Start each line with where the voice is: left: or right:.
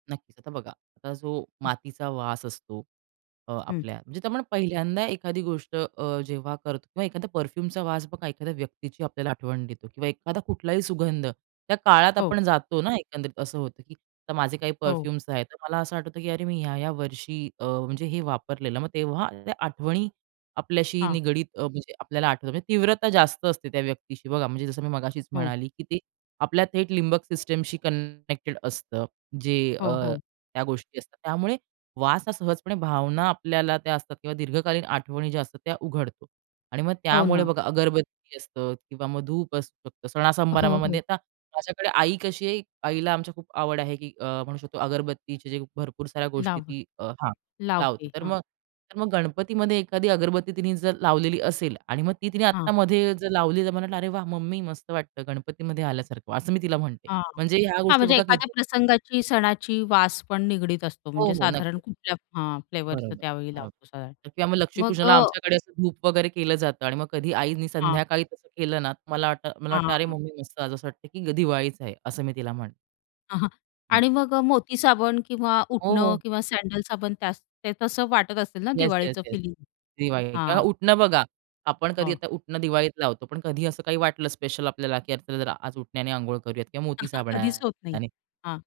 right: नक्कीच, आता बघा आता जो
left: हं.
right: मातीचा वास असतो, अ,
left: हं.
right: आपल्या म्हणजे आपण पहिल्यांदा एखादी गोष्ट अ, जेव्हा करतो किंवा एखादा परफ्यूमचा वास बघा, एखाद्या व्यक्तीची आपल्याला आठवण देतो किंवा एखादा कुठलाही सुगंध, त्या काळात
left: हो.
right: आपण जातो ना एकंदरीत. असं होतं की आता माझे काही
left: हो.
right: परफ्यूम्स आहेत, तर मला असं आठवतं की अरे, मी ह्या-ह्या वर्षी अ, म्हणजे हे वापरलेलं, मग तेव्हा त्या आठवणी आपल्याशी
left: हां.
right: निगडीत अ, म्हणजे आपल्याला आठवतो, म्हणजे तीव्रता जास्त असते त्या व्यक्तीशी. बघा, म्हणजे जसं मी मगाशीच
left: हो.
right: म्हणाली, की ते आपल्या थेट लिंबक सिस्टमशी कनेक्टेड असतं. जे
left: हो,
right: अ,
left: हो.
right: त्या गोष्टी असतात, त्यामुळे वास हां, सहजपणे भावना आपल्याला त्या असतात किंवा दीर्घकालीन आठवणी ज्या असतात, त्या उघडतो. आणि मग
left: हो
right: त्यामुळे
left: ना.
right: बघा अगरबत्ती असतं किंवा मग धूप असू शकतं, सणा
left: हो,
right: सणासमारंभामध्ये.
left: हो.
right: आता माझ्याकडे आई कशी आहे, आईला आमची खूप आवड आहे की अ, म्हणू शकतो अगरबत्तीचे जे भरपूर साऱ्या गोष्टी
left: लाव
right: ती हां, लावते.
left: लावते.
right: तर
left: हां.
right: मग तर मग गणपतीमध्ये एखादी अगरबत्ती तिने जर लावलेली असेल आणि मग ती तिने आत्ता
left: हां.
right: मध्ये जर लावली, तर मला वाटलं "अरे वाह! मम्मी, मस्त वाटतं गणपतीमध्ये आल्यासारखं." असं मी तिला म्हणते.
left: हां.
right: म्हणजे ह्या
left: हां,
right: गोष्टी
left: म्हणजे
right: बघा
left: एखाद्या
right: किती?
left: प्रसंगाची सणाची वास पण निगडीत असतो.
right: हो,
left: म्हणजे
right: हो.
left: साधारण
right: नक्कीच.
left: कुठल्या हां, फ्लेवरचं
right: बरोबर
left: त्यावेळी लावतो साधारण.
right: बरोबर किंवा मग
left: मग
right: लक्ष्मीपूजनाला
left: अ
right: आमच्याकडे असं धूप वगैरे केलं जातं आणि मग कधी आईनी
left: हां.
right: संध्याकाळी तसं केलं ना, मला वाटतं, मला
left: हां,
right: वाटतं, "अरे,
left: हां.
right: मम्मी मस्त, असं वाटतं की दिवाळीच आहे." असं मी तिला म्हणते.
left: हां, हां.
right: [unintelligible]
left: आणि मग अ, मोती साबण किंवा
right: हो,
left: उटणं
right: हो.
left: किंवा सॅडल साबण त्या ते तसं वाटत असेल ना
right: येस, येस,
left: दिवाळीचं
right: येस.
left: फिलिंग?
right: दिवाळी किंवा
left: हां.
right: उटणं बघा. आपण कधी
left: हो.
right: आता उटणं दिवाळीत लावतो, पण कधी असं काही वाटलं स्पेशल आपल्याला की जरा आज उटण्याने अंघोळ करूयात किंवा मोती
left: हं, हां. कधीच होत नाही.
right: साबणाने.
left: हां.